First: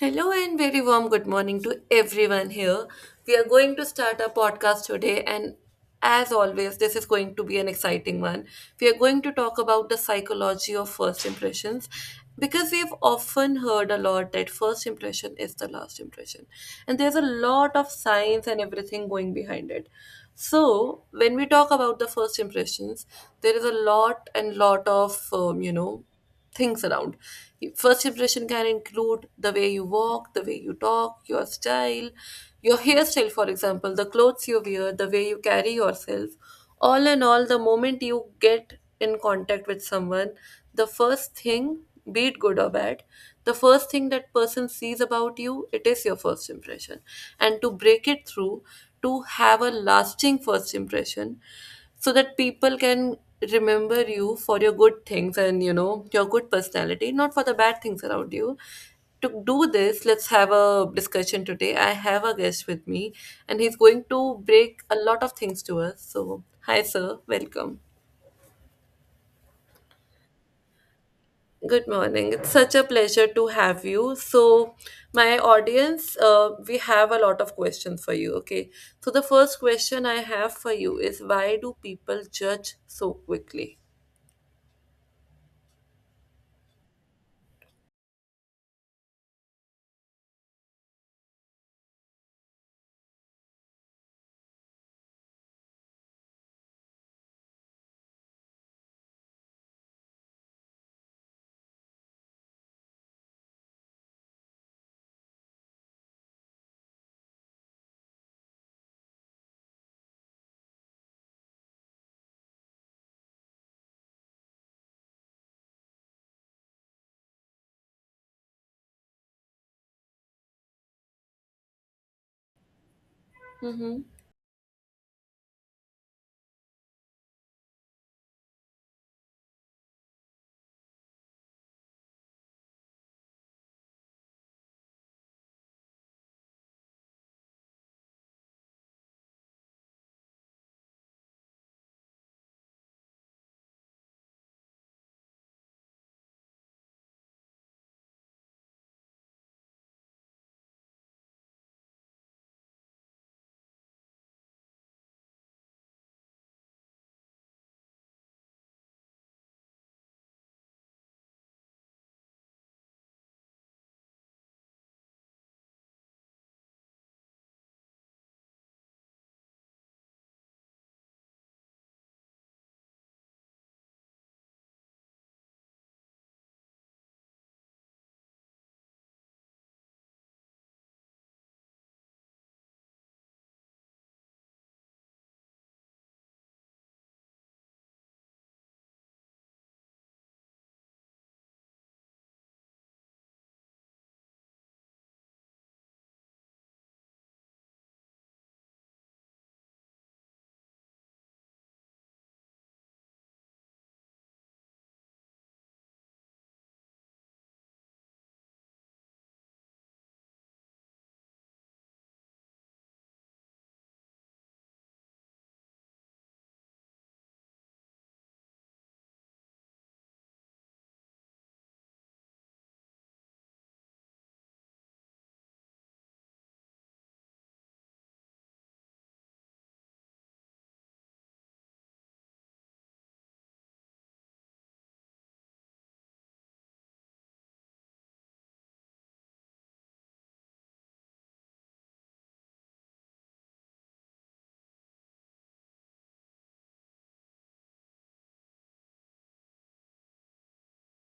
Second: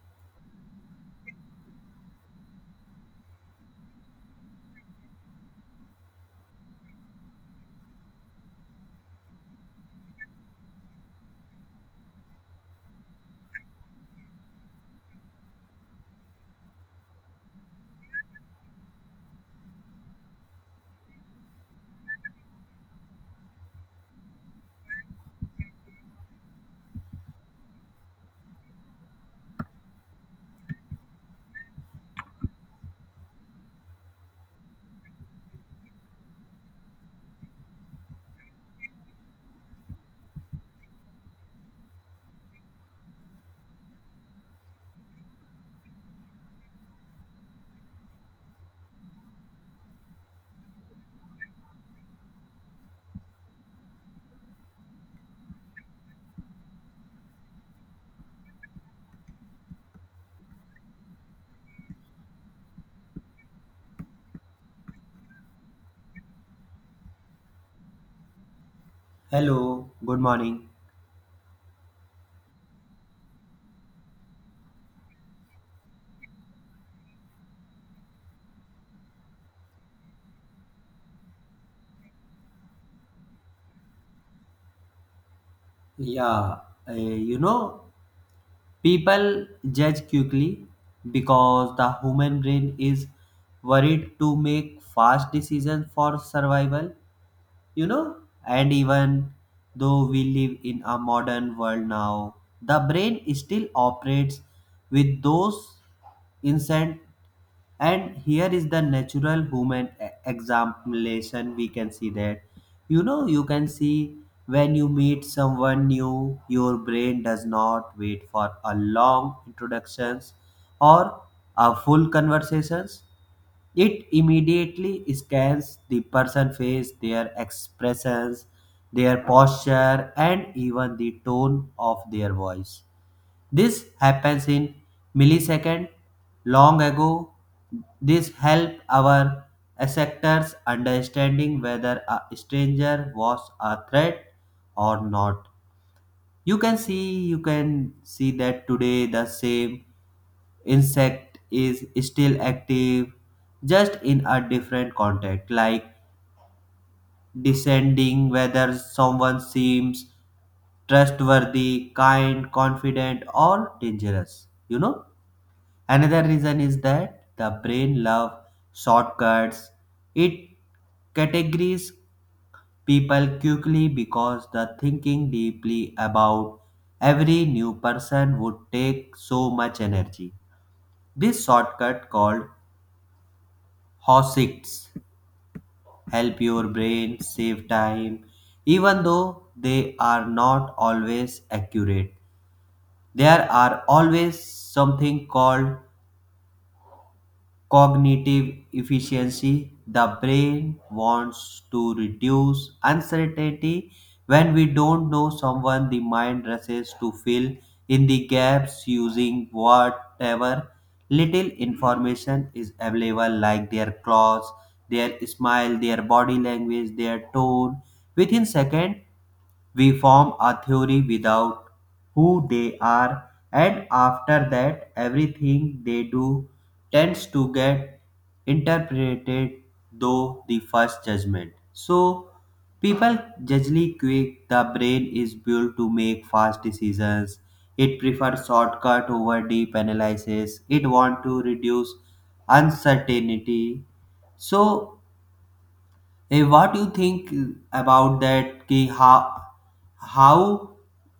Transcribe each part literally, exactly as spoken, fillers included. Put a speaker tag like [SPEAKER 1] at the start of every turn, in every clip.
[SPEAKER 1] Hello and very warm good morning to everyone here. We are going to start our podcast today, and as always, this is going to be an exciting one. We are going to talk about the psychology of first impressions because we have often heard a lot that first impression is the last impression, and there's a lot of science and everything going behind it. So, when we talk about the first impressions, there is a lot and lot of, um, you know, things around. First impression can include the way you walk, the way you talk, your style, your hairstyle, for example, the clothes you wear, the way you carry yourself. All in all, the moment you get in contact with someone, the first thing, be it good or bad, the first thing that person sees about you, it is your first impression. And to break it through, to have a lasting first impression, so that people can remember you for your good things and you know your good personality, not for the bad things around you. To do this, let's have a discussion today. I have a guest with me, and he's going to break a lot of things to us. So hi sir, welcome.
[SPEAKER 2] Hello, good morning.
[SPEAKER 1] Good morning. It's such a pleasure to have you. So, my audience, uh, we have a lot of questions for you. Okay. So, the first question I have for you is why do people judge so quickly?
[SPEAKER 2] Yeah, uh, you know, people judge quickly because the human brain is worried to make fast decisions for survival, you know, and even though we live in a modern world now, the brain still operates with those instant and here is the natural human e- examination we can see that, you know, you can see, when you meet someone new your brain does not wait for a long introductions or a full conversations.
[SPEAKER 1] Mm-hmm.
[SPEAKER 2] It immediately scans the person face, their expressions, their posture, and even the tone of their voice. This happens in milliseconds. Long ago, this helped our sectors understanding whether a stranger was a threat or not. You can see, you can see that today the same insect is still active, just in a different context, like descending whether someone seems trustworthy, kind, confident, or dangerous. You know. Another reason is that the brain love shortcuts. It categories people quickly because the thinking deeply about every new person would take so much energy. This shortcut called HOSITs help your brain save time even though they are not always accurate. There are always something called cognitive efficiency. The brain wants to reduce uncertainty. When we don't know someone, the mind rushes to fill in the gaps using whatever little information is available, like their clothes, their smile, their body language, their tone. Within seconds, we form a theory without who they are, and after that, everything they do tends to get interpreted though the first judgment. So, people generally quick, the brain is built to make fast decisions. It prefers shortcut over deep analysis. It wants to reduce uncertainty. So Eh, what do you think about that? Ki how, how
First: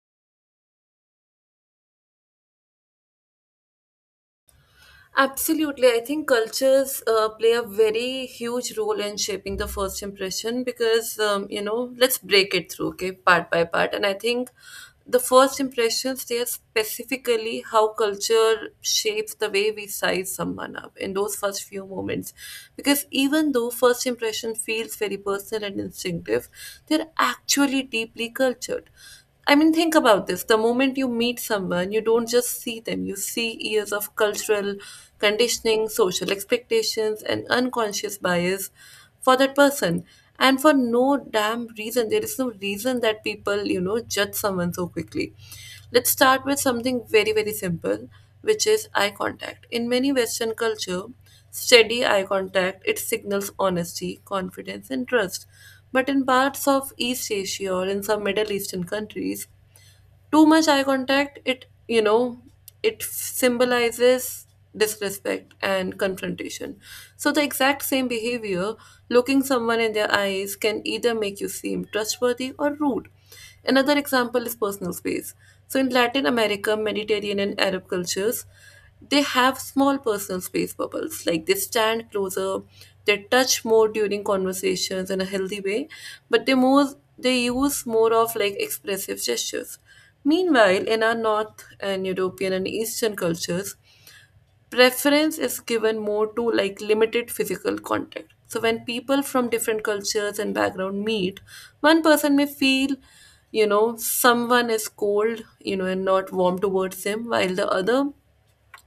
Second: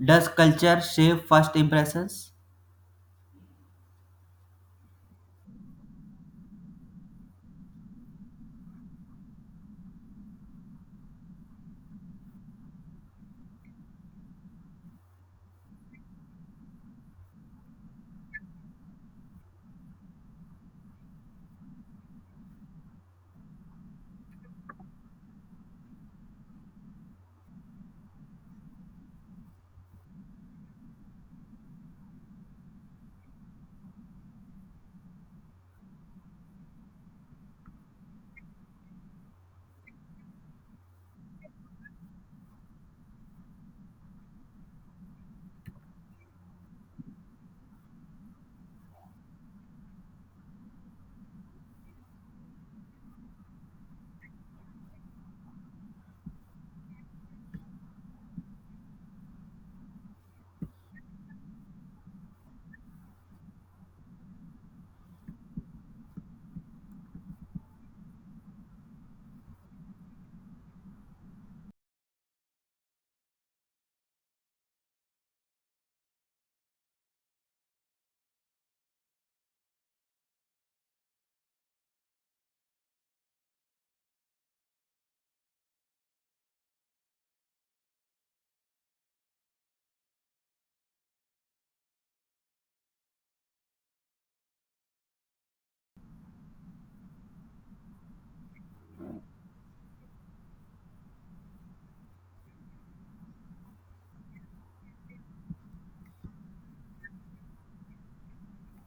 [SPEAKER 2] does culture shape first impressions?
[SPEAKER 1] Absolutely. I think cultures uh, play a very huge role in shaping the first impression because, um, you know, let's break it through, okay, part by part. And I think the first impressions, they are specifically how culture shapes the way we size someone up in those first few moments. Because even though first impression feels very personal and instinctive, they're actually deeply cultured. I mean, think about this. The moment you meet someone, you don't just see them, you see years of cultural conditioning, social expectations, and unconscious bias for that person. And for no damn reason, there is no reason that people, you know, judge someone so quickly. Let's start with something very, very simple, which is eye contact. In many Western culture, steady eye contact, it signals honesty, confidence, and trust. But in parts of East Asia or in some Middle Eastern countries, too much eye contact, it, you know, it symbolizes disrespect and confrontation. So the exact same behavior, looking someone in their eyes, can either make you seem trustworthy or rude. Another example is personal space. So in Latin America, Mediterranean and Arab cultures, they have small personal space bubbles. Like they stand closer, they touch more during conversations in a healthy way, but they more they use more of like expressive gestures. Meanwhile, in our North and European and Eastern cultures, preference is given more to like limited physical contact. So when people from different cultures and background meet, one person may feel, you know, someone is cold, you know, and not warm towards him, while the other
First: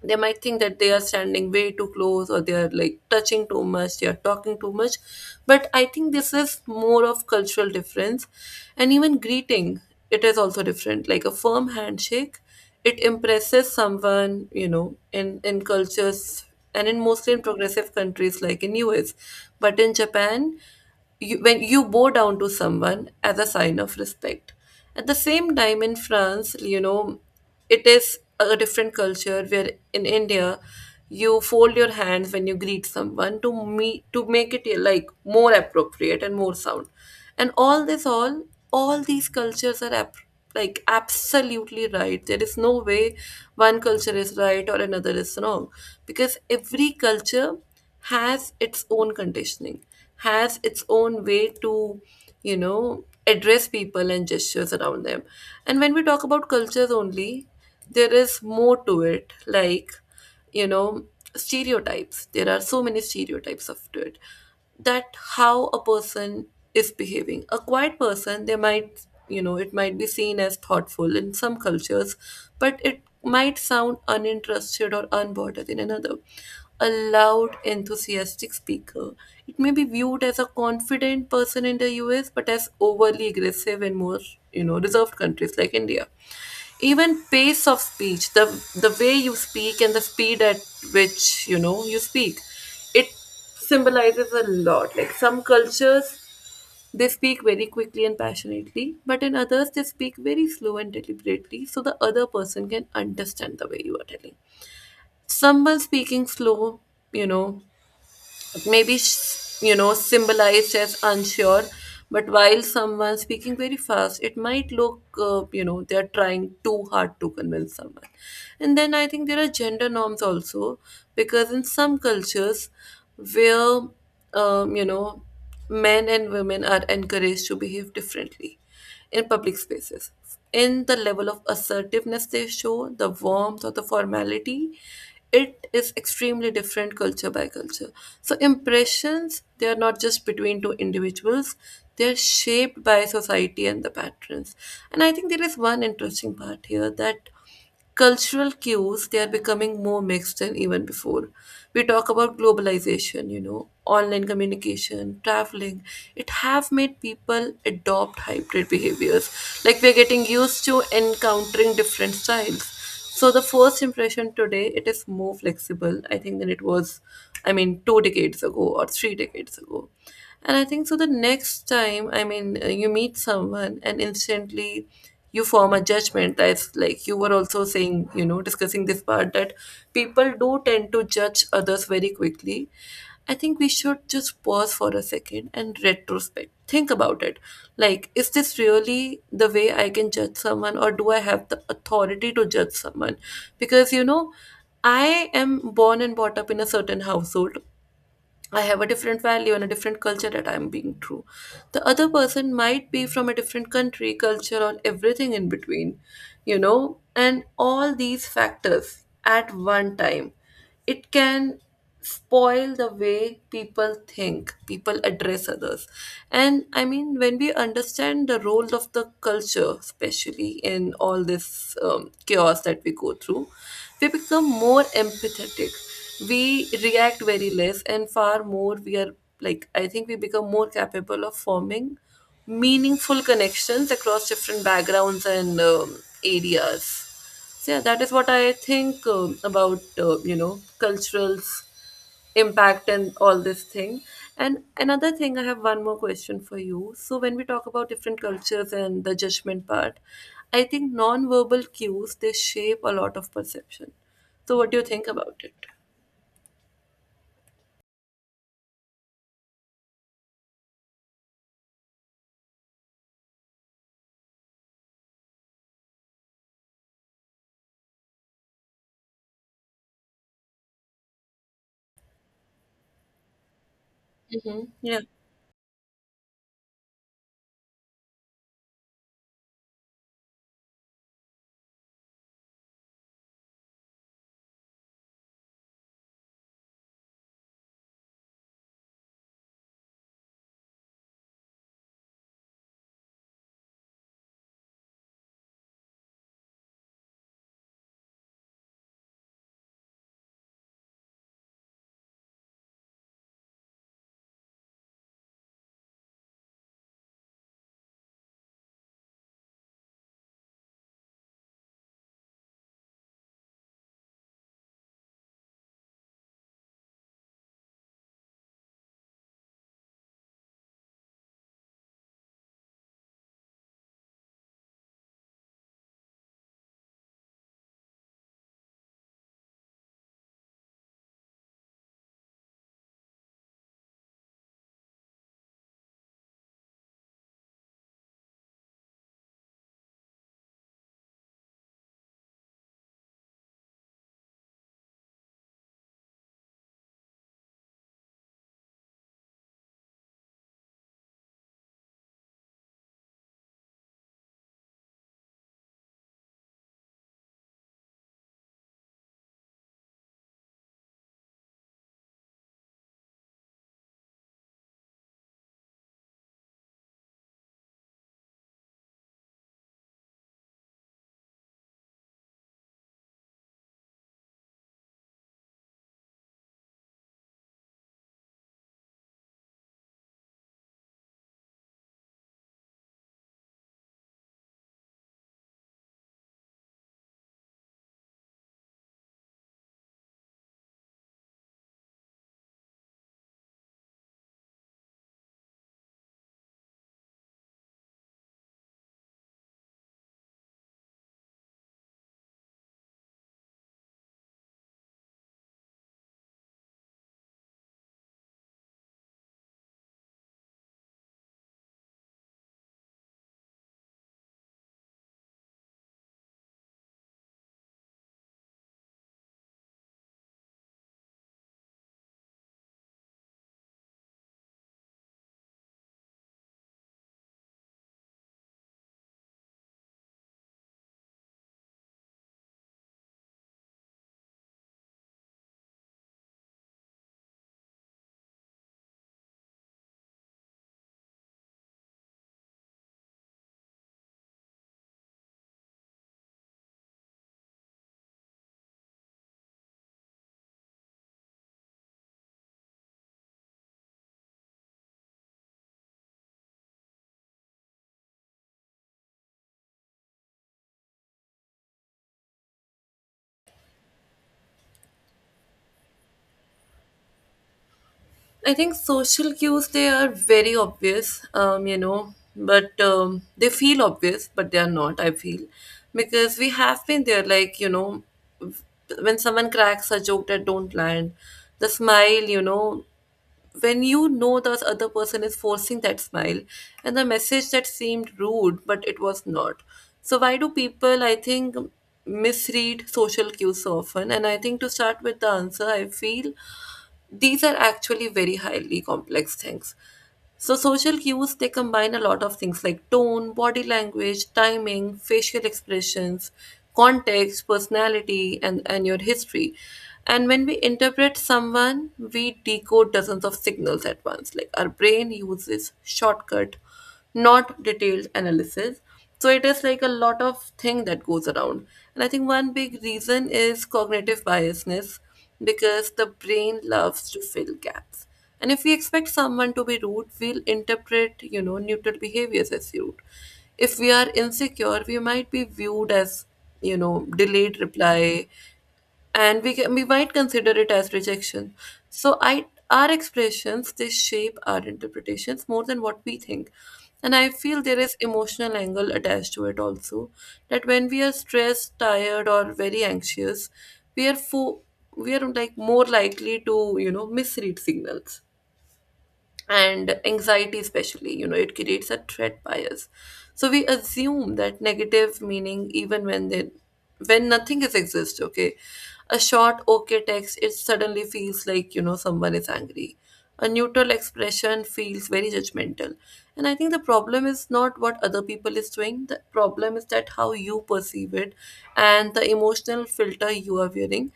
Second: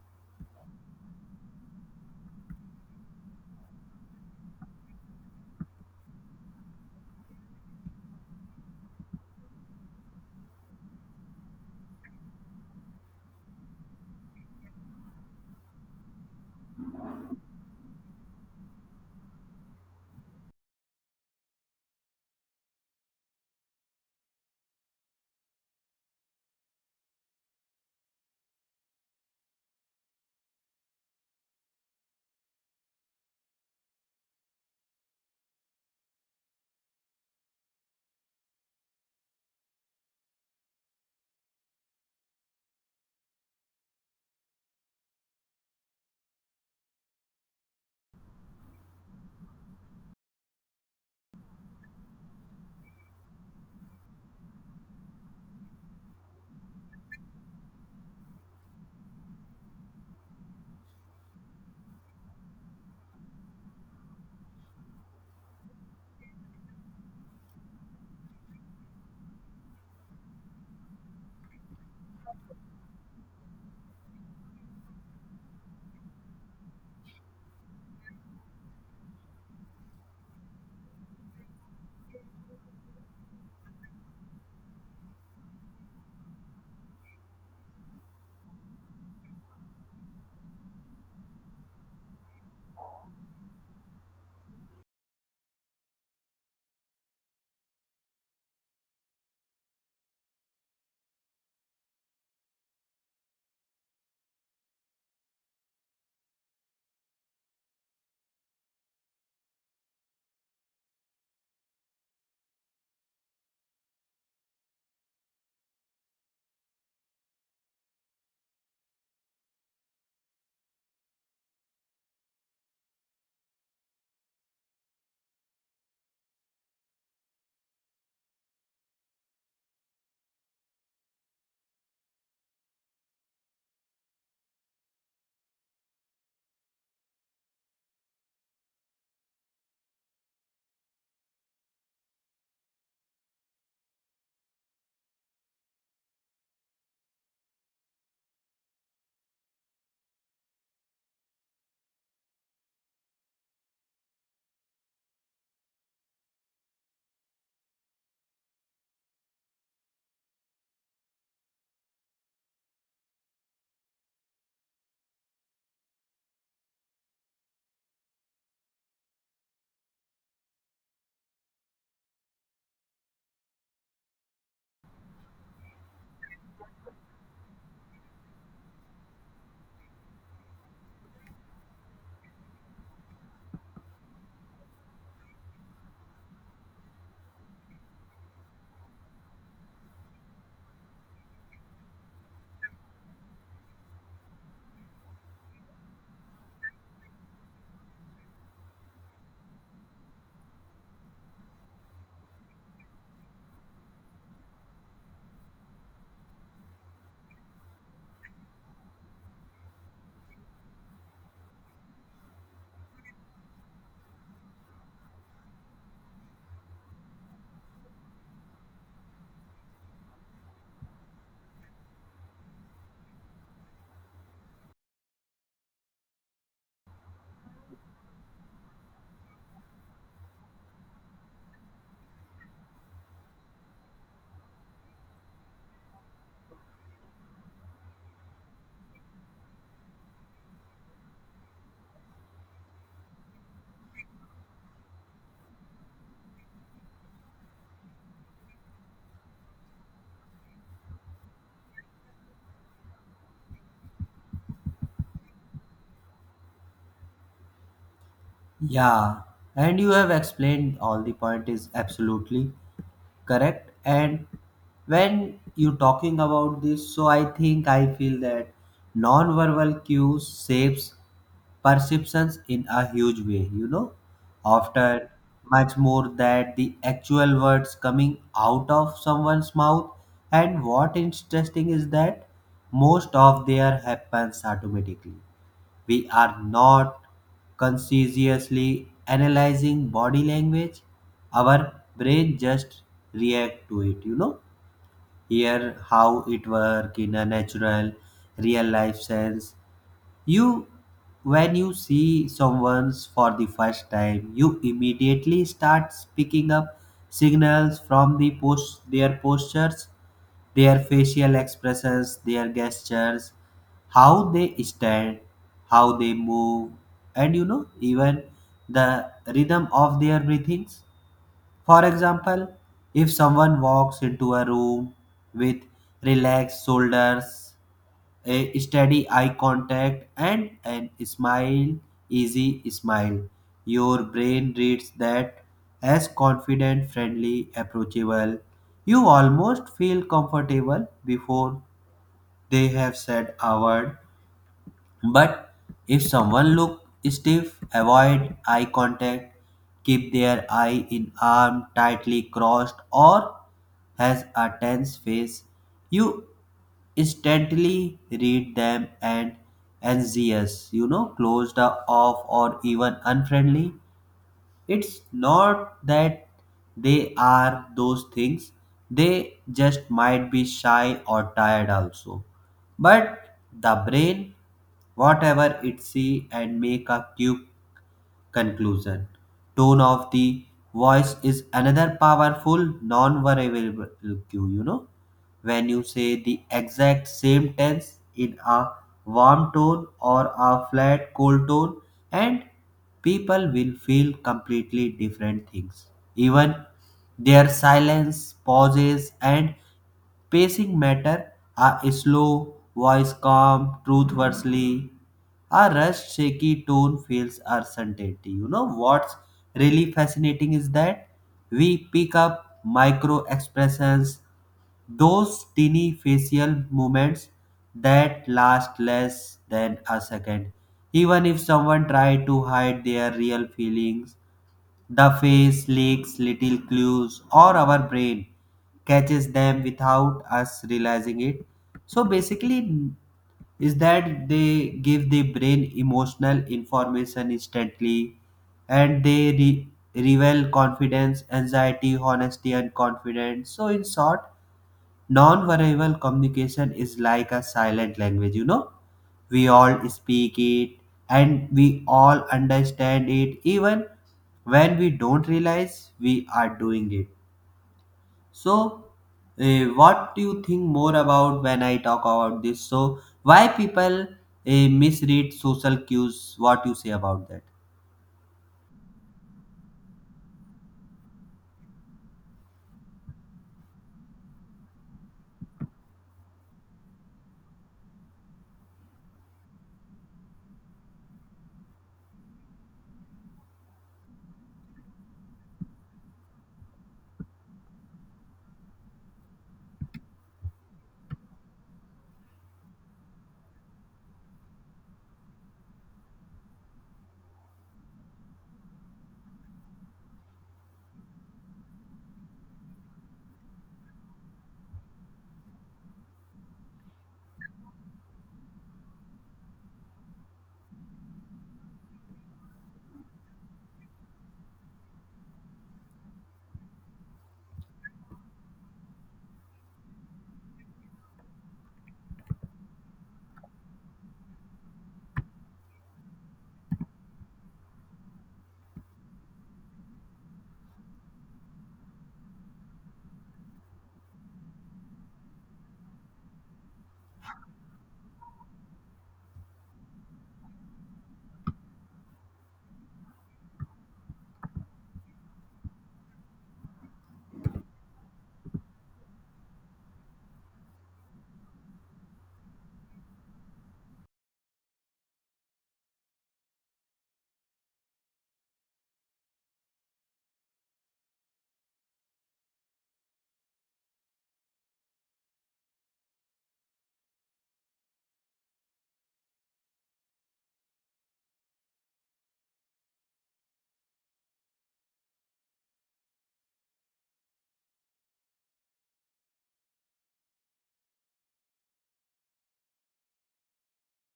[SPEAKER 1] they might think that they are standing way too close, or they are like touching too much, they are talking too much. But I think this is more of cultural difference. And even greeting, it is also different. Like a firm handshake, it impresses someone, you know, in in cultures, and in mostly in progressive countries like in US. But in Japan, you, when you bow down to someone as a sign of respect. At the same time, in France, you know, it is a different culture, where in India you fold your hands when you greet someone to me to make it like more appropriate and more sound. And all this, all all these cultures are ap- like absolutely right. There is no way one culture is right or another is wrong, because every culture has its own conditioning, has its own way to, you know, address people and gestures around them. And when we talk about cultures only, there is more to it, like, you know, stereotypes. There are so many stereotypes of to it that how a person is behaving. A quiet person, they might, you know, it might be seen as thoughtful in some cultures, but it might sound uninterested or unbothered in another. A loud, enthusiastic speaker, it may be viewed as a confident person in the U S, but as overly aggressive in more, you know, reserved countries like India. Even pace of speech, the the way you speak and the speed at which, you know, you speak, it symbolizes a lot. Like some cultures, they speak very quickly and passionately, but in others they speak very slow and deliberately so the other person can understand the way you are telling. Someone speaking slow, you know, maybe s- you know symbolized as unsure, but while someone speaking very fast, it might look, uh, you know, they're trying too hard to convince someone. And then I think there are gender norms also, because in some cultures where, um, you know, men and women are encouraged to behave differently in public spaces, in the level of assertiveness they show, the warmth or the formality, it is extremely different culture by culture. So impressions, they are not just between two individuals, they are shaped by society and the patterns. And I think there is one interesting part here, that cultural cues, they are becoming more mixed than even before. We talk about globalization, you know, online communication, traveling, it have made people adopt hybrid behaviors. Like we're getting used to encountering different styles, so the first impression today, it is more flexible, I think, than it was, I mean, two decades ago or three decades ago. And I think so the next time, I mean, uh, you meet someone and instantly you form a judgment. That's like you were also saying, you know, discussing this part, that people do tend to judge others very quickly. I think we should just pause for a second and retrospect. Think about it. Like, is this really the way I can judge someone, or do I have the authority to judge someone? Because, you know, I am born and brought up in a certain household. I have a different value and a different culture that I'm being true. The other person might be from a different country, culture, or everything in between, you know, and all these factors at one time. It can spoil the way people think, people address others. And I mean, when we understand the role of the culture, especially in all this um, chaos that we go through, we become more empathetic, we react very less, and far more we are, like, I think we become more capable of forming meaningful connections across different backgrounds and, um, areas. So yeah, that is what I think, um, about, uh, you know, cultural impact and all this thing. And another thing, I have one more question for you. So when we talk about different cultures and the judgment part, I think non-verbal cues, they shape a lot of perception. So what do you think about it?
[SPEAKER 2] Yeah, and you have explained all the point is absolutely correct. And when you talking about this, so I think I feel that non-verbal cues shapes perceptions in a huge way, you know
[SPEAKER 1] Mhm. Yeah,
[SPEAKER 2] often much more than the actual words coming out of someone's mouth. And what interesting is that most of their happens automatically. We are not consciously analyzing body language. Our brain just react to it, you know. Here how it work in a natural, real life sense. You, when you see someone for the first time, you immediately start picking up signals from the post, their postures, their facial expressions, their gestures, how they stand, how they move, and, you know, even the rhythm of their breathings. For example, if someone walks into a room with relaxed shoulders, a steady eye contact and an smile, easy smile, your brain reads that as confident, friendly, approachable. You almost feel comfortable before they have said a word. But if someone looks stiff, avoid eye contact, keep their eye in arm tightly crossed, or has a tense face, you instantly read them and anxious, you know, closed off or even unfriendly. It's not that they are those things, they just might be shy or tired also. But the brain, whatever it see and make a cue conclusion. Tone of the voice is another powerful non-variable cue, you know. When you say the exact same tense in a warm tone or a flat cold tone, and people will feel completely different things. Even their silence, pauses and pacing matter. A slow voice calm, truth versely. Our rushed, shaky tone feels our. You know what's really fascinating is that we pick up micro expressions, those teeny facial movements that last less than a second. Even if someone tried to hide their real feelings, the face leaks little clues, or our brain catches them without us realizing it. So basically, is that they give the brain emotional information instantly and they re- reveal confidence, anxiety, honesty, and confidence. So, in short, non-verbal communication is like a silent language, you know. We all speak it and we all understand it even when we don't realize we are doing it. So, eh, what do you think more about when I talk about this? So, why people eh, misread social cues? What you say about that?
[SPEAKER 1] I think social cues, they are very obvious, um, you know, but um, they feel obvious, but they are not, I feel. Because we have been there, like, you know, when someone cracks a joke that don't land, the smile, you know, when you know that other person is forcing that smile, and the message that seemed rude, but it was not. So why do people, I think, misread social cues so often? And I think to start with the answer, I feel these are actually very highly complex things. So, social cues, they combine a lot of things like tone, body language, timing, facial expressions, context, personality, and, and your history. And when we interpret someone, we decode dozens of signals at once. Like our brain uses shortcut, not detailed analysis. So it is like a lot of thing that goes around. And I think one big reason is cognitive biasness, because the brain loves to fill gaps. And if we expect someone to be rude, we'll interpret, you know, neutral behaviors as rude. If we are insecure, we might be viewed as, you know, delayed reply and we can, we might consider it as rejection. So i our expressions, they shape our interpretations more than what we think. And I feel there is emotional angle attached to it also, that when we are stressed, tired, or very anxious, we are fo- we are like more likely to you know misread signals. And anxiety, especially, you know it creates a threat bias, so we assume that negative meaning even when they when nothing is exist. Okay, a short okay text, it suddenly feels like, you know someone is angry. A neutral expression feels very judgmental. And I think the problem is not what other people is doing. The problem is that how you perceive it and the emotional filter you are wearing.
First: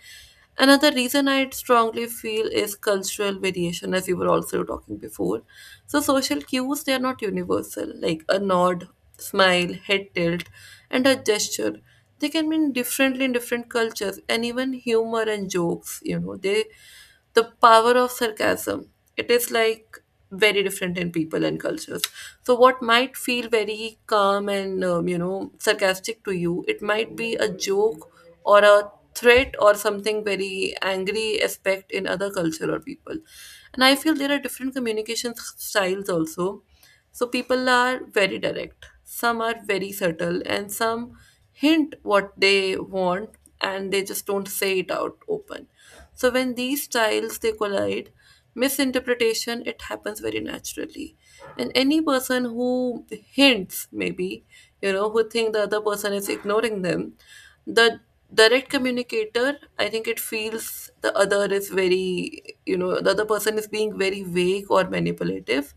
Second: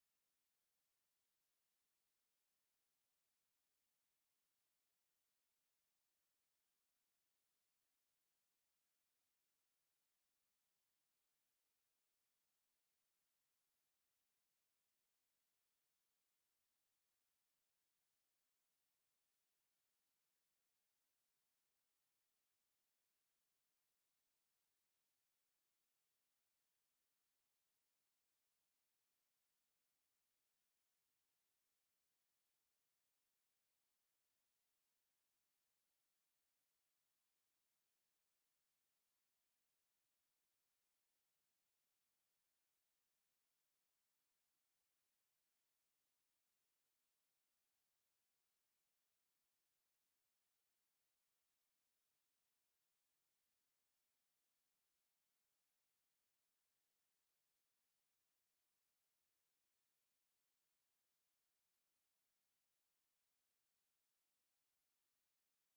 [SPEAKER 1] Another reason I strongly feel is cultural variation, as you were also talking before. So social cues, they are not universal, like a nod, smile, head tilt, and a gesture. They can mean differently in different cultures, and even humor and jokes, you know, they the power of sarcasm. It is like very different in people and cultures. So, what might feel very calm and um, you know sarcastic to you, it might be a joke or a threat or something very angry aspect in other culture or people. And I feel there are different communication s- styles also. So people are very direct. Some are very subtle and some hint what they want and they just don't say it out open. So when these styles they collide, misinterpretation it happens very naturally. And any person who hints maybe, you know, who think the other person is ignoring them, the direct communicator, I think it feels the other is very, you know, the other person is being very vague or manipulative.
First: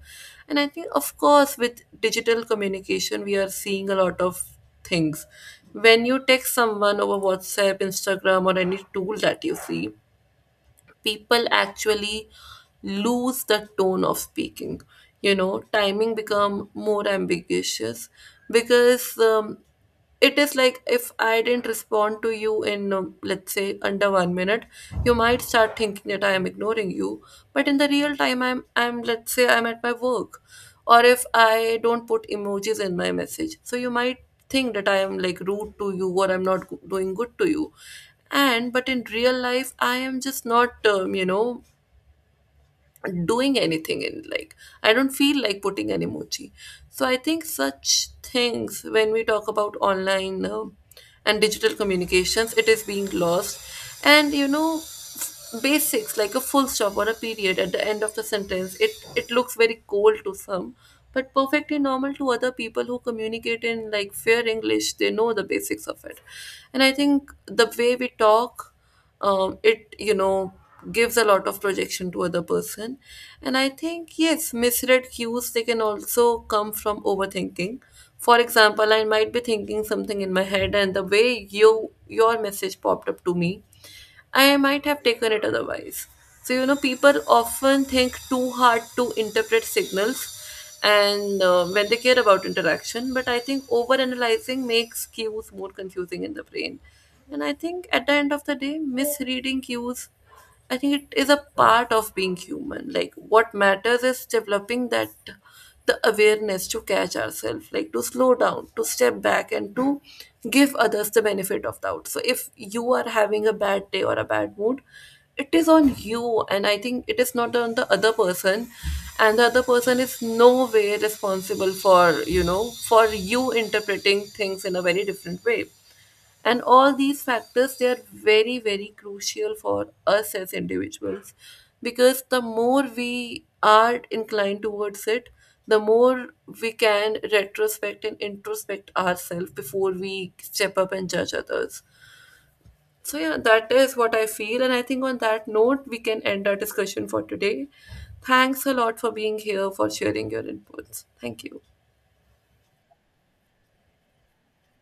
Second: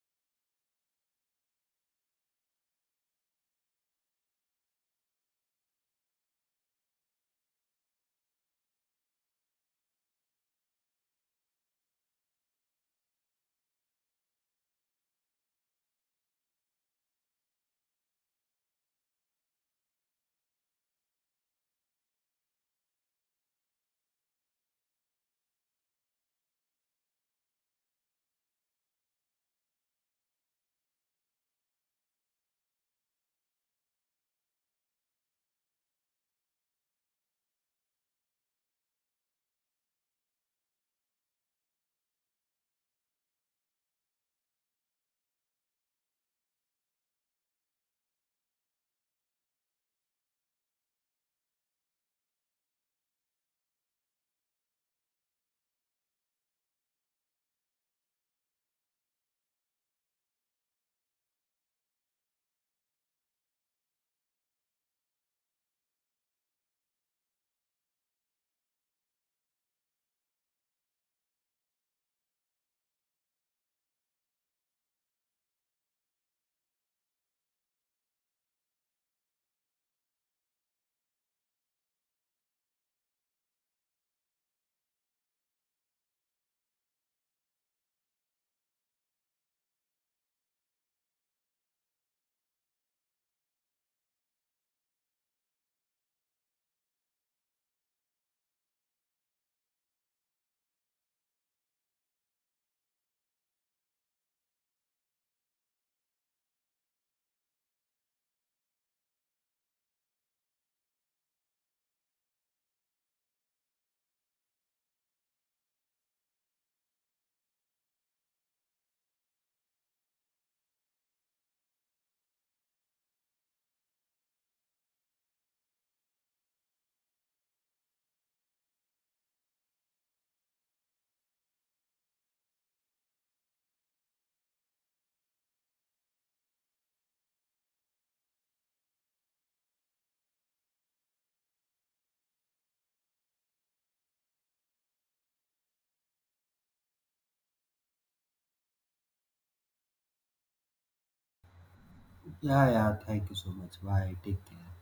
[SPEAKER 1] And I think, of course, with digital communication, we are seeing a lot of things. When you text someone over WhatsApp, Instagram, or any tool that you see, people actually lose the tone of speaking you know Timing become more ambiguous because um, it is like if I didn't respond to you in um, let's say under one minute, you might start thinking that I am ignoring you. But in the real time, i'm i'm let's say I'm at my work, or if I don't put emojis in my message. So you might think that I am like rude to you or I'm not go- doing good to you. And but in real life, I am just not, um, you know, doing anything in like, I don't feel like putting an emoji. So I think such things when we talk about online uh, and digital communications, it is being lost. And you know f- basics like a full stop or a period at the end of the sentence, it it looks very cold to some, but perfectly normal to other people who communicate in like fair English. They know the basics of it. And I think the way we talk, um, it, you know gives a lot of projection to other person. And I think, yes, misread cues, they can also come from overthinking. For example, I might be thinking something in my head, and the way you your message popped up to me, I might have taken it otherwise. So, you know, people often think too hard to interpret signals and uh, when they care about interaction, but I think overanalyzing makes cues more confusing in the brain. And I think at the end of the day, misreading cues, I think it is a part of being human. Like, what matters is developing that the awareness to catch ourselves, like to slow down, to step back, and to give others the benefit of doubt. So if you are having a bad day or a bad mood, it is on you, and I think it is not on the other person. And the other person is no way responsible for you know for you interpreting things in a very different way. And all these factors, they are very, very crucial for us as individuals, because the more we are inclined towards it, the more we can retrospect and introspect ourselves before we step up and judge others. So yeah, that is what I feel, and I think on that note, we can end our discussion for today. Thanks a lot for being here, for sharing your inputs. Thank you.
[SPEAKER 2] Yeah, yeah, thank you so much. Bye, take care.